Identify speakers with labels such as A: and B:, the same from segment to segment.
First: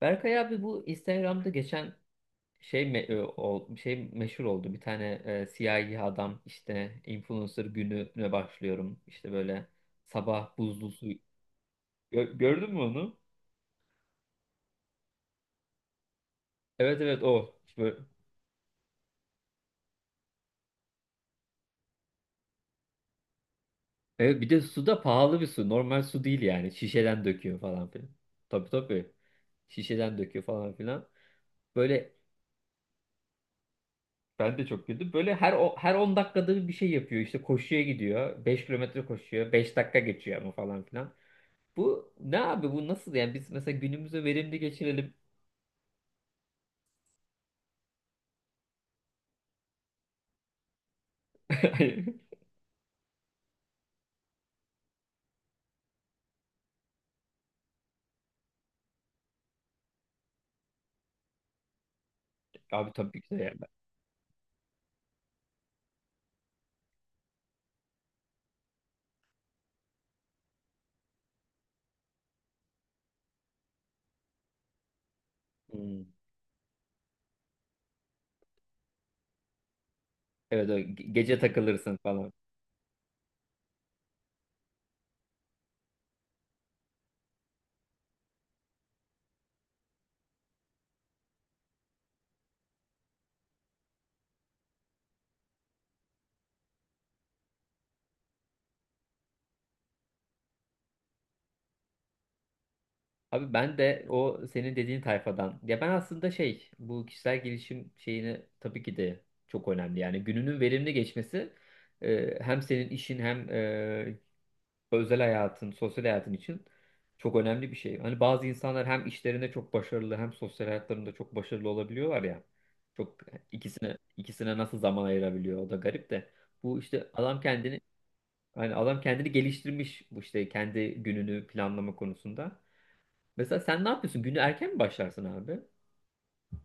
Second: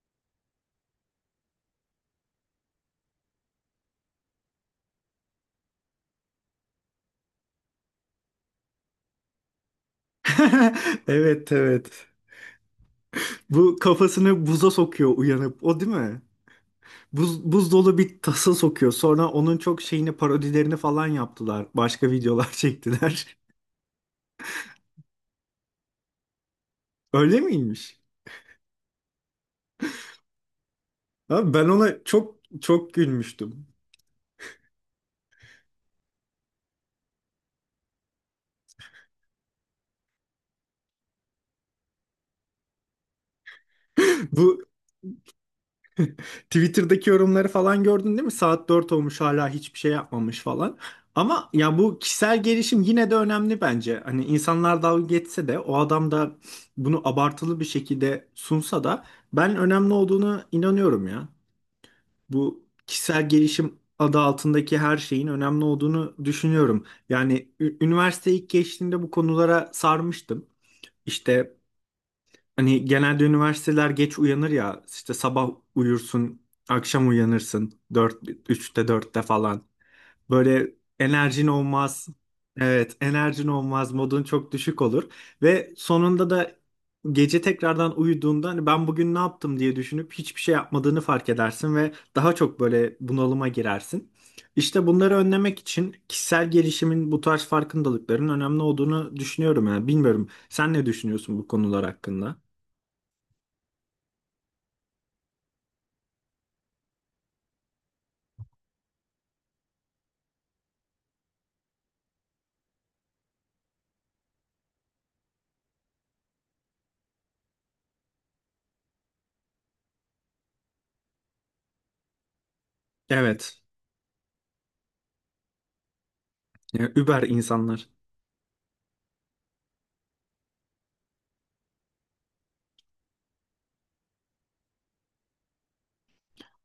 A: Berkay abi, bu Instagram'da geçen şey meşhur oldu. Bir tane siyahi adam, işte, influencer gününe başlıyorum. İşte böyle sabah buzlu su.
B: Evet evet.
A: Gördün mü onu?
B: Bu kafasını buza sokuyor uyanıp. O değil mi?
A: Evet, evet,
B: Buz,
A: o.
B: buz
A: İşte böyle.
B: dolu bir tasa sokuyor. Sonra onun çok şeyini parodilerini falan yaptılar. Başka videolar çektiler.
A: Evet, bir de su da pahalı bir su. Normal su değil yani. Şişeden
B: Öyle
A: döküyor falan
B: miymiş?
A: filan. Tabii, tabii. Şişeden döküyor falan filan.
B: Abi ben ona
A: Böyle
B: çok çok gülmüştüm.
A: ben de çok güldüm. Böyle her 10 dakikada bir şey yapıyor. İşte koşuya gidiyor. Beş kilometre koşuyor. Beş dakika geçiyor ama falan filan. Bu ne abi, bu nasıl yani? Biz mesela günümüzü verimli
B: Bu
A: geçirelim.
B: Twitter'daki yorumları falan gördün değil mi? Saat 4 olmuş hala hiçbir şey yapmamış falan. Ama ya bu kişisel gelişim yine de önemli bence. Hani insanlar dalga geçse de o adam da bunu abartılı bir şekilde sunsa da ben önemli olduğunu inanıyorum ya. Bu
A: Abi tabii
B: kişisel
A: ki de yani.
B: gelişim adı altındaki her şeyin önemli olduğunu düşünüyorum. Yani üniversite ilk geçtiğimde bu konulara sarmıştım. İşte hani genelde üniversiteler geç uyanır ya işte sabah
A: Hmm.
B: uyursun akşam uyanırsın 4 üçte dörtte falan.
A: Evet,
B: Böyle
A: gece
B: enerjin
A: takılırsın
B: olmaz.
A: falan.
B: Evet, enerjin olmaz, modun çok düşük olur ve sonunda da gece tekrardan uyuduğunda hani ben bugün ne yaptım diye düşünüp hiçbir şey yapmadığını fark edersin ve daha çok böyle bunalıma girersin. İşte bunları önlemek için kişisel gelişimin bu tarz farkındalıkların önemli olduğunu düşünüyorum yani. Bilmiyorum. Sen ne düşünüyorsun bu konular hakkında?
A: Abi, ben de o senin dediğin tayfadan. Ya ben aslında şey, bu kişisel gelişim şeyini tabii ki de çok önemli. Yani gününün verimli geçmesi hem senin işin hem özel hayatın, sosyal hayatın için çok önemli bir şey. Hani bazı insanlar hem işlerinde çok başarılı hem sosyal hayatlarında çok başarılı olabiliyorlar ya. Çok
B: Evet.
A: ikisine nasıl zaman ayırabiliyor, o da garip de. Bu
B: Yani
A: işte
B: über
A: adam kendini
B: insanlar.
A: Hani adam kendini geliştirmiş, bu işte kendi gününü planlama konusunda. Mesela sen ne yapıyorsun? Günü erken mi başlarsın abi?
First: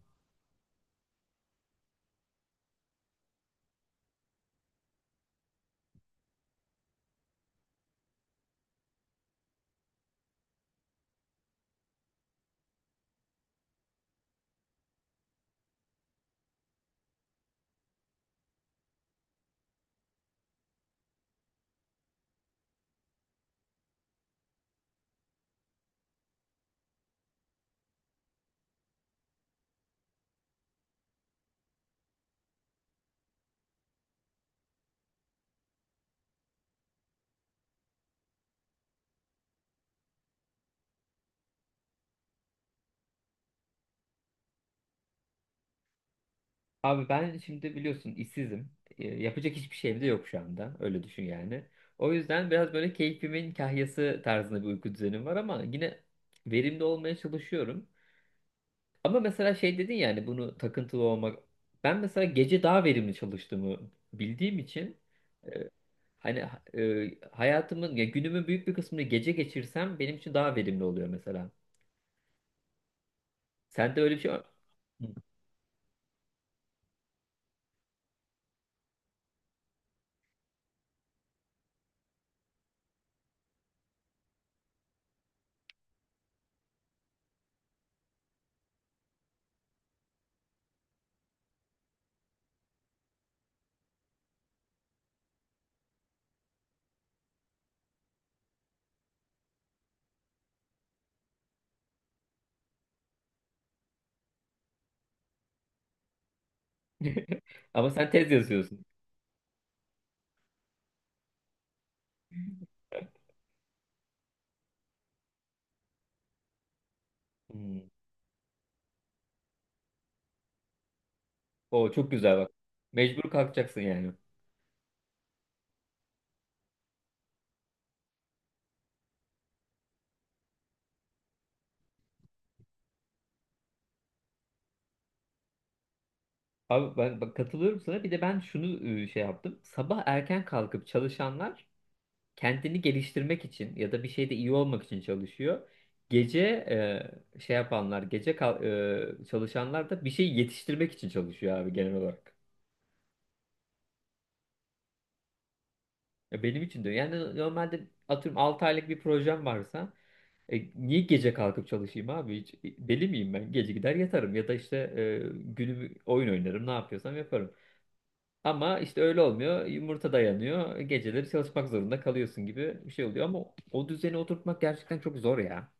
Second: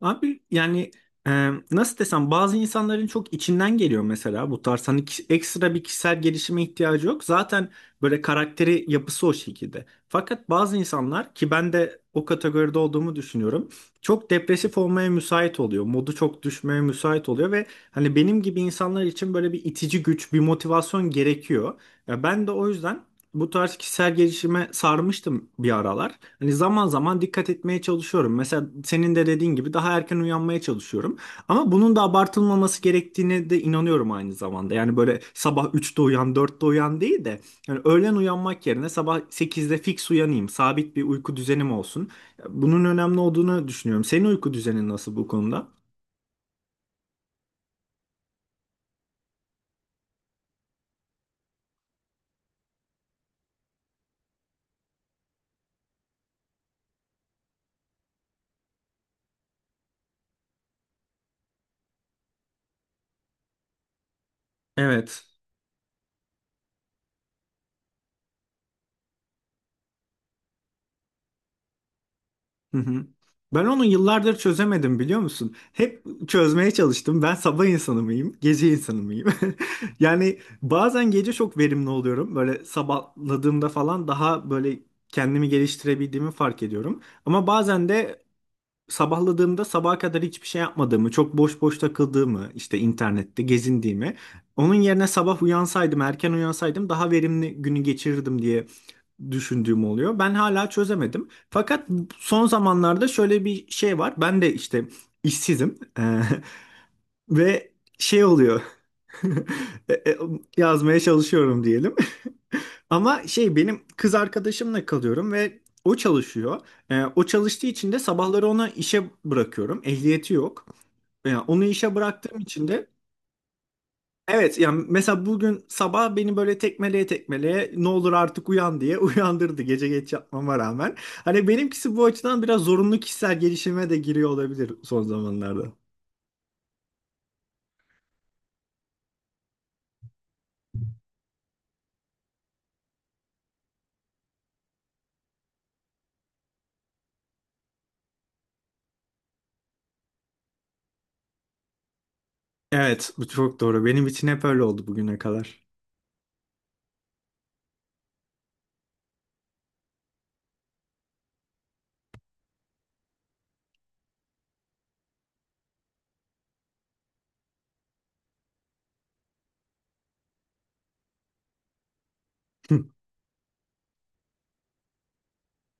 B: Abi yani nasıl desem bazı insanların çok içinden geliyor mesela bu tarz hani ekstra bir kişisel gelişime ihtiyacı yok. Zaten böyle karakteri yapısı o şekilde. Fakat bazı insanlar ki ben de o kategoride olduğumu düşünüyorum. Çok depresif olmaya müsait oluyor. Modu çok düşmeye müsait oluyor ve hani benim gibi insanlar için böyle bir itici güç, bir motivasyon gerekiyor. Ya ben de o yüzden bu tarz kişisel gelişime sarmıştım bir aralar. Hani zaman zaman dikkat etmeye çalışıyorum. Mesela senin de dediğin gibi daha erken uyanmaya çalışıyorum. Ama bunun da abartılmaması gerektiğine de inanıyorum aynı zamanda. Yani böyle sabah üçte uyan, dörtte uyan değil de yani öğlen uyanmak yerine sabah sekizde fix uyanayım. Sabit bir uyku düzenim olsun. Bunun önemli olduğunu düşünüyorum. Senin uyku düzenin nasıl bu konuda?
A: Abi ben şimdi biliyorsun, işsizim. Yapacak hiçbir şeyim de yok şu anda. Öyle düşün yani. O yüzden biraz böyle keyfimin kahyası tarzında bir uyku düzenim var ama yine verimli olmaya çalışıyorum. Ama mesela şey dedin, yani bunu takıntılı olmak. Ben mesela gece daha verimli çalıştığımı bildiğim için,
B: Evet.
A: e, hani hayatımın ya günümün büyük bir kısmını gece geçirsem benim için daha verimli oluyor mesela.
B: Hı hı. Ben onu
A: Sen de öyle bir şey
B: yıllardır
A: var.
B: çözemedim biliyor musun? Hep çözmeye çalıştım. Ben sabah insanı mıyım, gece insanı mıyım? Yani bazen gece çok verimli oluyorum. Böyle sabahladığımda falan daha böyle kendimi geliştirebildiğimi fark ediyorum. Ama bazen de sabahladığımda sabaha kadar hiçbir şey yapmadığımı, çok boş boş takıldığımı, işte internette gezindiğimi, onun yerine sabah uyansaydım, erken uyansaydım daha verimli günü geçirirdim diye düşündüğüm oluyor. Ben hala çözemedim. Fakat son zamanlarda şöyle bir şey var. Ben de işte işsizim. Eee, ve
A: Ama sen
B: şey
A: tez
B: oluyor.
A: yazıyorsun.
B: E, e, Yazmaya çalışıyorum diyelim. Ama şey benim kız arkadaşımla kalıyorum ve o çalışıyor. O çalıştığı
A: Hmm.
B: için de sabahları onu işe bırakıyorum. Ehliyeti yok. Yani onu
A: O
B: işe
A: çok güzel,
B: bıraktığım
A: bak.
B: için de
A: Mecbur kalkacaksın yani.
B: evet yani mesela bugün sabah beni böyle tekmeleye tekmeleye ne olur artık uyan diye uyandırdı gece geç yatmama rağmen. Hani benimkisi bu açıdan biraz zorunlu kişisel gelişime de giriyor olabilir son zamanlarda.
A: Abi ben bak katılıyorum sana. Bir de ben şunu şey yaptım. Sabah erken kalkıp çalışanlar kendini geliştirmek için ya da bir şeyde iyi olmak için çalışıyor. Gece e, şey yapanlar, gece kal- e, çalışanlar da bir şey yetiştirmek için çalışıyor abi, genel olarak.
B: Evet bu çok doğru. Benim için hep öyle oldu bugüne kadar.
A: Ya benim için de. Yani normalde atıyorum 6 aylık bir projem varsa niye gece kalkıp çalışayım abi? Hiç, deli miyim ben? Gece gider yatarım ya da işte, günümü oyun oynarım, ne yapıyorsam yaparım. Ama işte öyle olmuyor. Yumurta dayanıyor. Geceleri çalışmak zorunda kalıyorsun gibi bir şey oluyor. Ama o düzeni oturtmak gerçekten çok zor ya.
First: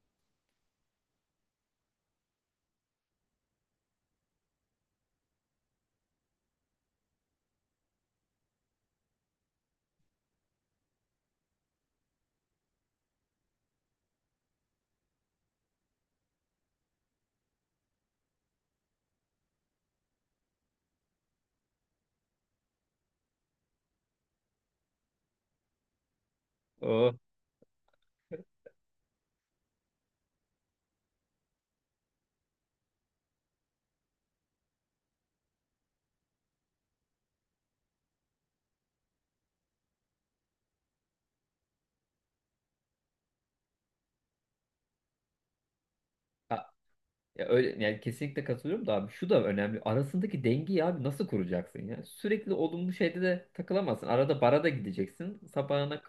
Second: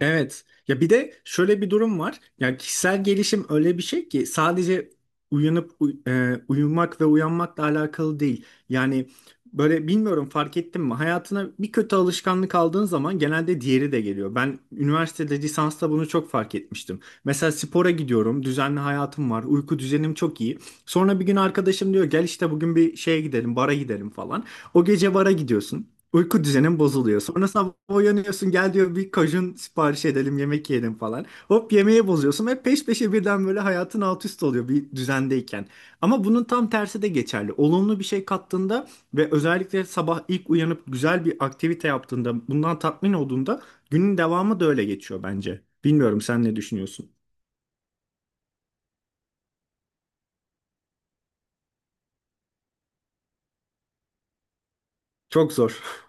B: Evet. Ya bir de şöyle bir durum var. Yani kişisel gelişim öyle bir şey ki sadece uyanıp uyumak ve uyanmakla alakalı değil. Yani böyle bilmiyorum fark ettin mi? Hayatına bir kötü alışkanlık aldığın zaman genelde diğeri de geliyor. Ben üniversitede lisansta bunu çok fark etmiştim. Mesela spora gidiyorum, düzenli hayatım var, uyku düzenim çok iyi. Sonra bir gün arkadaşım diyor gel işte bugün bir şeye gidelim, bara gidelim falan. O gece bara gidiyorsun. Uyku düzenin
A: O
B: bozuluyor. Sonra sabah uyanıyorsun gel diyor bir kajun sipariş edelim yemek yiyelim falan. Hop yemeği bozuyorsun ve peş peşe birden böyle hayatın alt üst oluyor bir düzendeyken. Ama bunun tam tersi de geçerli. Olumlu bir şey kattığında ve özellikle sabah ilk uyanıp güzel bir aktivite yaptığında bundan tatmin olduğunda günün devamı da öyle geçiyor bence. Bilmiyorum sen ne düşünüyorsun?
A: ya öyle yani, kesinlikle katılıyorum da abi, şu da önemli. Arasındaki dengeyi abi nasıl kuracaksın ya? Sürekli olumlu şeyde de takılamazsın. Arada bara da gideceksin.
B: Çok zor.
A: Sabahına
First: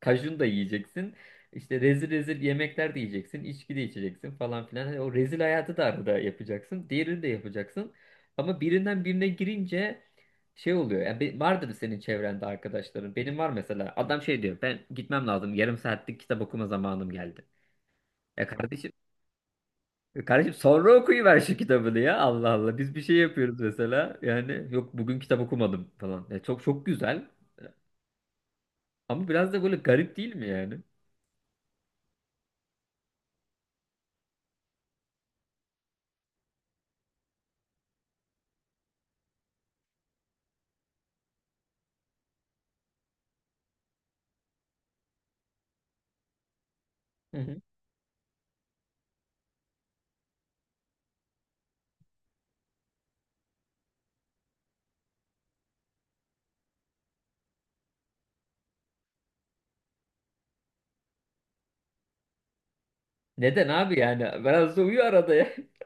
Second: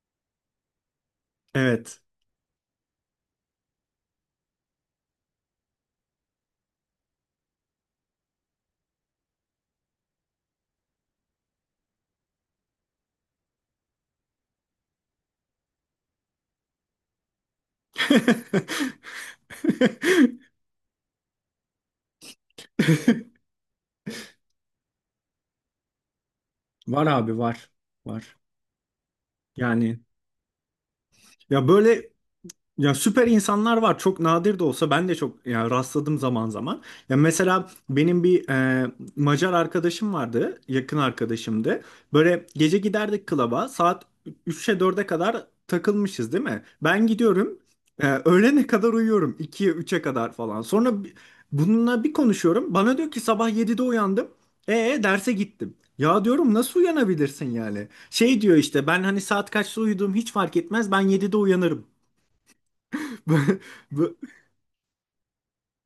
A: kajun da yiyeceksin. İşte
B: Evet.
A: rezil rezil yemekler de yiyeceksin. İçki de içeceksin falan filan. Hani o rezil hayatı da arada yapacaksın. Diğerini de yapacaksın. Ama birinden birine girince şey oluyor. Yani vardır senin çevrende arkadaşların. Benim var mesela. Adam şey diyor. Ben gitmem lazım. Yarım saatlik kitap okuma zamanım geldi. Ya kardeşim, kardeşim sonra okuyuver şu kitabını ya. Allah Allah. Biz bir şey yapıyoruz mesela. Yani yok, bugün kitap okumadım falan. Ya çok çok
B: Var
A: güzel.
B: abi var. Var.
A: Ama biraz da böyle
B: Yani
A: garip değil mi yani?
B: ya böyle. Ya süper insanlar var. Çok nadir de olsa ben de çok ya rastladım zaman zaman. Ya mesela benim bir Macar arkadaşım vardı, yakın arkadaşımdı. Böyle gece giderdik klaba. Saat 3'e dörde kadar takılmışız değil mi? Ben
A: Hı
B: gidiyorum.
A: hı.
B: E, öğlene kadar uyuyorum. 2'ye üç'e kadar falan. Sonra bununla bir konuşuyorum. Bana diyor ki sabah 7'de uyandım. E derse gittim. Ya diyorum nasıl uyanabilirsin yani? Şey diyor işte ben hani saat kaçta uyuduğum hiç fark etmez. Ben 7'de uyanırım. Bu-
A: Neden abi
B: bu-
A: yani? Biraz da uyu arada ya.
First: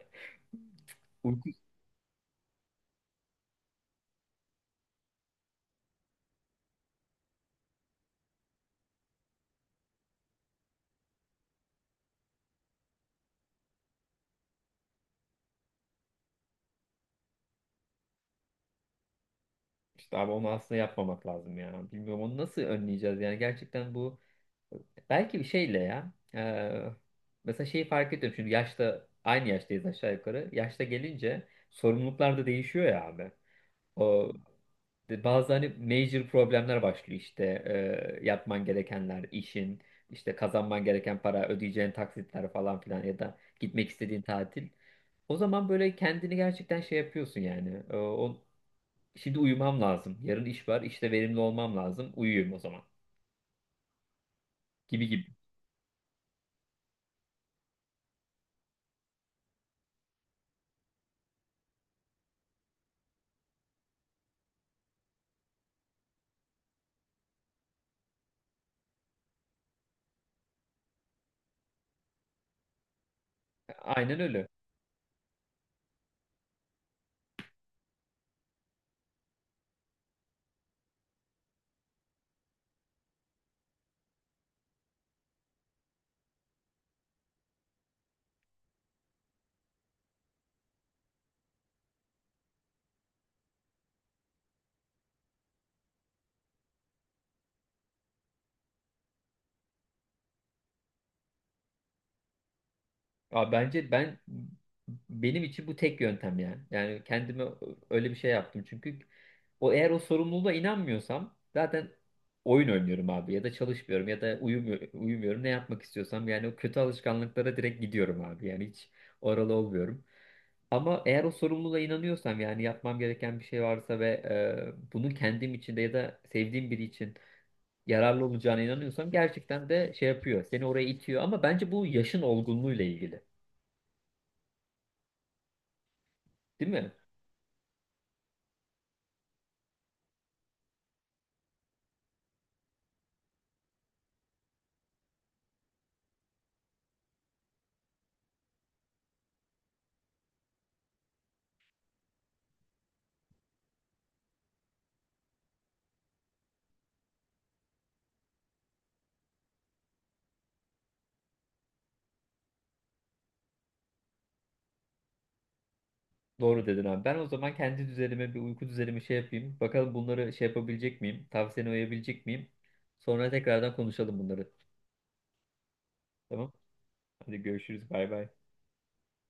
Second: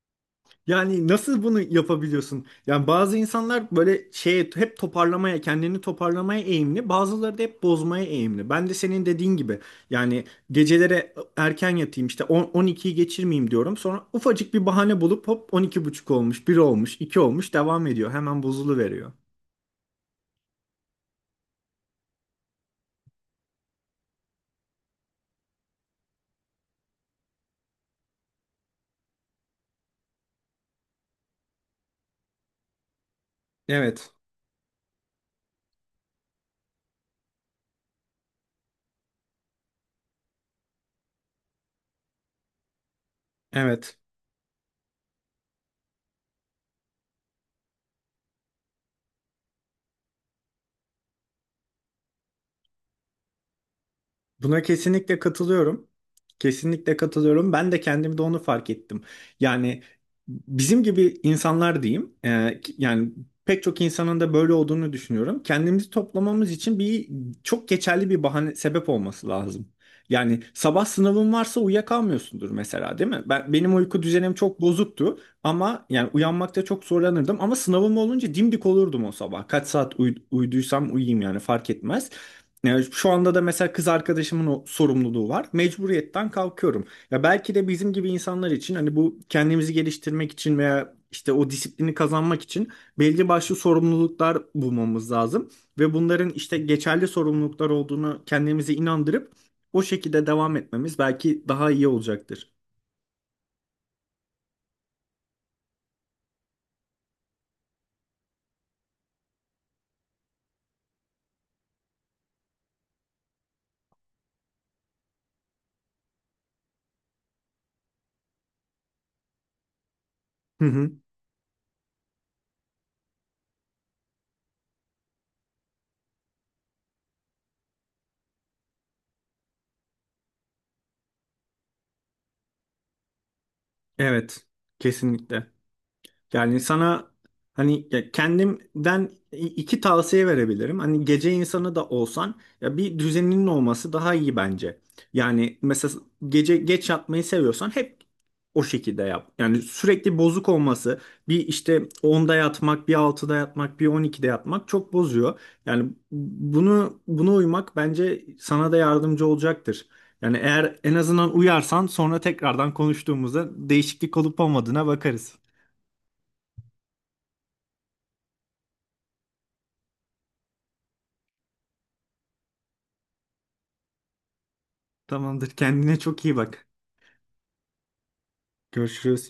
B: Yani nasıl
A: Uyku
B: bunu yapabiliyorsun? Yani bazı insanlar böyle şeye hep toparlamaya, kendini toparlamaya eğimli, bazıları da hep bozmaya eğimli. Ben de senin dediğin gibi yani gecelere erken yatayım işte 10 12'yi geçirmeyeyim diyorum. Sonra ufacık bir bahane bulup hop 12 buçuk olmuş, bir olmuş, 2 olmuş devam ediyor. Hemen bozuluveriyor.
A: işte abi, onu aslında yapmamak lazım ya. Bilmiyorum onu nasıl önleyeceğiz yani, gerçekten bu belki bir şeyle ya. Mesela şeyi fark ediyorum şimdi, yaşta aynı yaştayız aşağı yukarı. Yaşta gelince sorumluluklar da değişiyor ya abi.
B: Evet,
A: O Bazı hani major problemler başlıyor, işte yapman gerekenler, işin, işte kazanman gereken para, ödeyeceğin taksitler falan filan ya da gitmek
B: evet.
A: istediğin tatil. O zaman böyle kendini gerçekten şey yapıyorsun yani. Şimdi uyumam lazım. Yarın iş var, işte verimli olmam lazım. Uyuyayım o zaman.
B: Buna
A: Gibi
B: kesinlikle
A: gibi.
B: katılıyorum. Kesinlikle katılıyorum. Ben de kendimde onu fark ettim. Yani bizim gibi insanlar diyeyim, yani pek çok insanın da böyle olduğunu düşünüyorum. Kendimizi toplamamız için bir çok geçerli bir bahane sebep olması lazım. Yani sabah sınavın varsa uyuyakalmıyorsundur mesela, değil mi? Benim uyku
A: Aynen
B: düzenim
A: öyle.
B: çok bozuktu ama yani uyanmakta çok zorlanırdım ama sınavım olunca dimdik olurdum o sabah. Kaç saat uyuduysam uyuyayım yani fark etmez. Yani şu anda da mesela kız arkadaşımın o sorumluluğu var. Mecburiyetten kalkıyorum. Ya belki de bizim gibi insanlar için hani bu kendimizi geliştirmek için veya işte o disiplini kazanmak için belli başlı sorumluluklar bulmamız lazım. Ve bunların işte geçerli sorumluluklar olduğunu kendimize inandırıp o şekilde devam etmemiz belki daha iyi olacaktır.
A: Abi bence ben Benim için bu tek yöntem yani. Yani kendime öyle bir şey yaptım. Çünkü eğer o sorumluluğa inanmıyorsam zaten oyun oynuyorum abi, ya da çalışmıyorum ya da uyumuyorum, ne yapmak istiyorsam yani, o kötü alışkanlıklara direkt gidiyorum abi. Yani hiç oralı olmuyorum.
B: Hı hı.
A: Ama eğer o sorumluluğa inanıyorsam, yani yapmam gereken bir şey varsa ve bunun kendim için de ya da sevdiğim biri için yararlı olacağına inanıyorsam, gerçekten de şey yapıyor. Seni oraya itiyor ama bence bu yaşın olgunluğuyla ilgili.
B: Evet, kesinlikle. Yani
A: Değil mi?
B: sana hani ya kendimden iki tavsiye verebilirim. Hani gece insanı da olsan ya bir düzeninin olması daha iyi bence. Yani mesela gece geç yatmayı seviyorsan hep o şekilde yap. Yani sürekli bozuk olması bir işte 10'da yatmak, bir altıda yatmak, bir 12'de yatmak çok bozuyor. Yani buna uymak bence sana da yardımcı olacaktır. Yani eğer en azından uyarsan sonra tekrardan konuştuğumuzda değişiklik olup olmadığına bakarız.
A: Doğru dedin abi. Ben o zaman kendi düzenime bir uyku düzenimi şey yapayım. Bakalım bunları şey yapabilecek miyim? Tavsiyene uyabilecek miyim? Sonra tekrardan konuşalım bunları.
B: Tamamdır. Kendine çok iyi
A: Tamam.
B: bak.
A: Hadi görüşürüz. Bay bay.
B: Görüşürüz.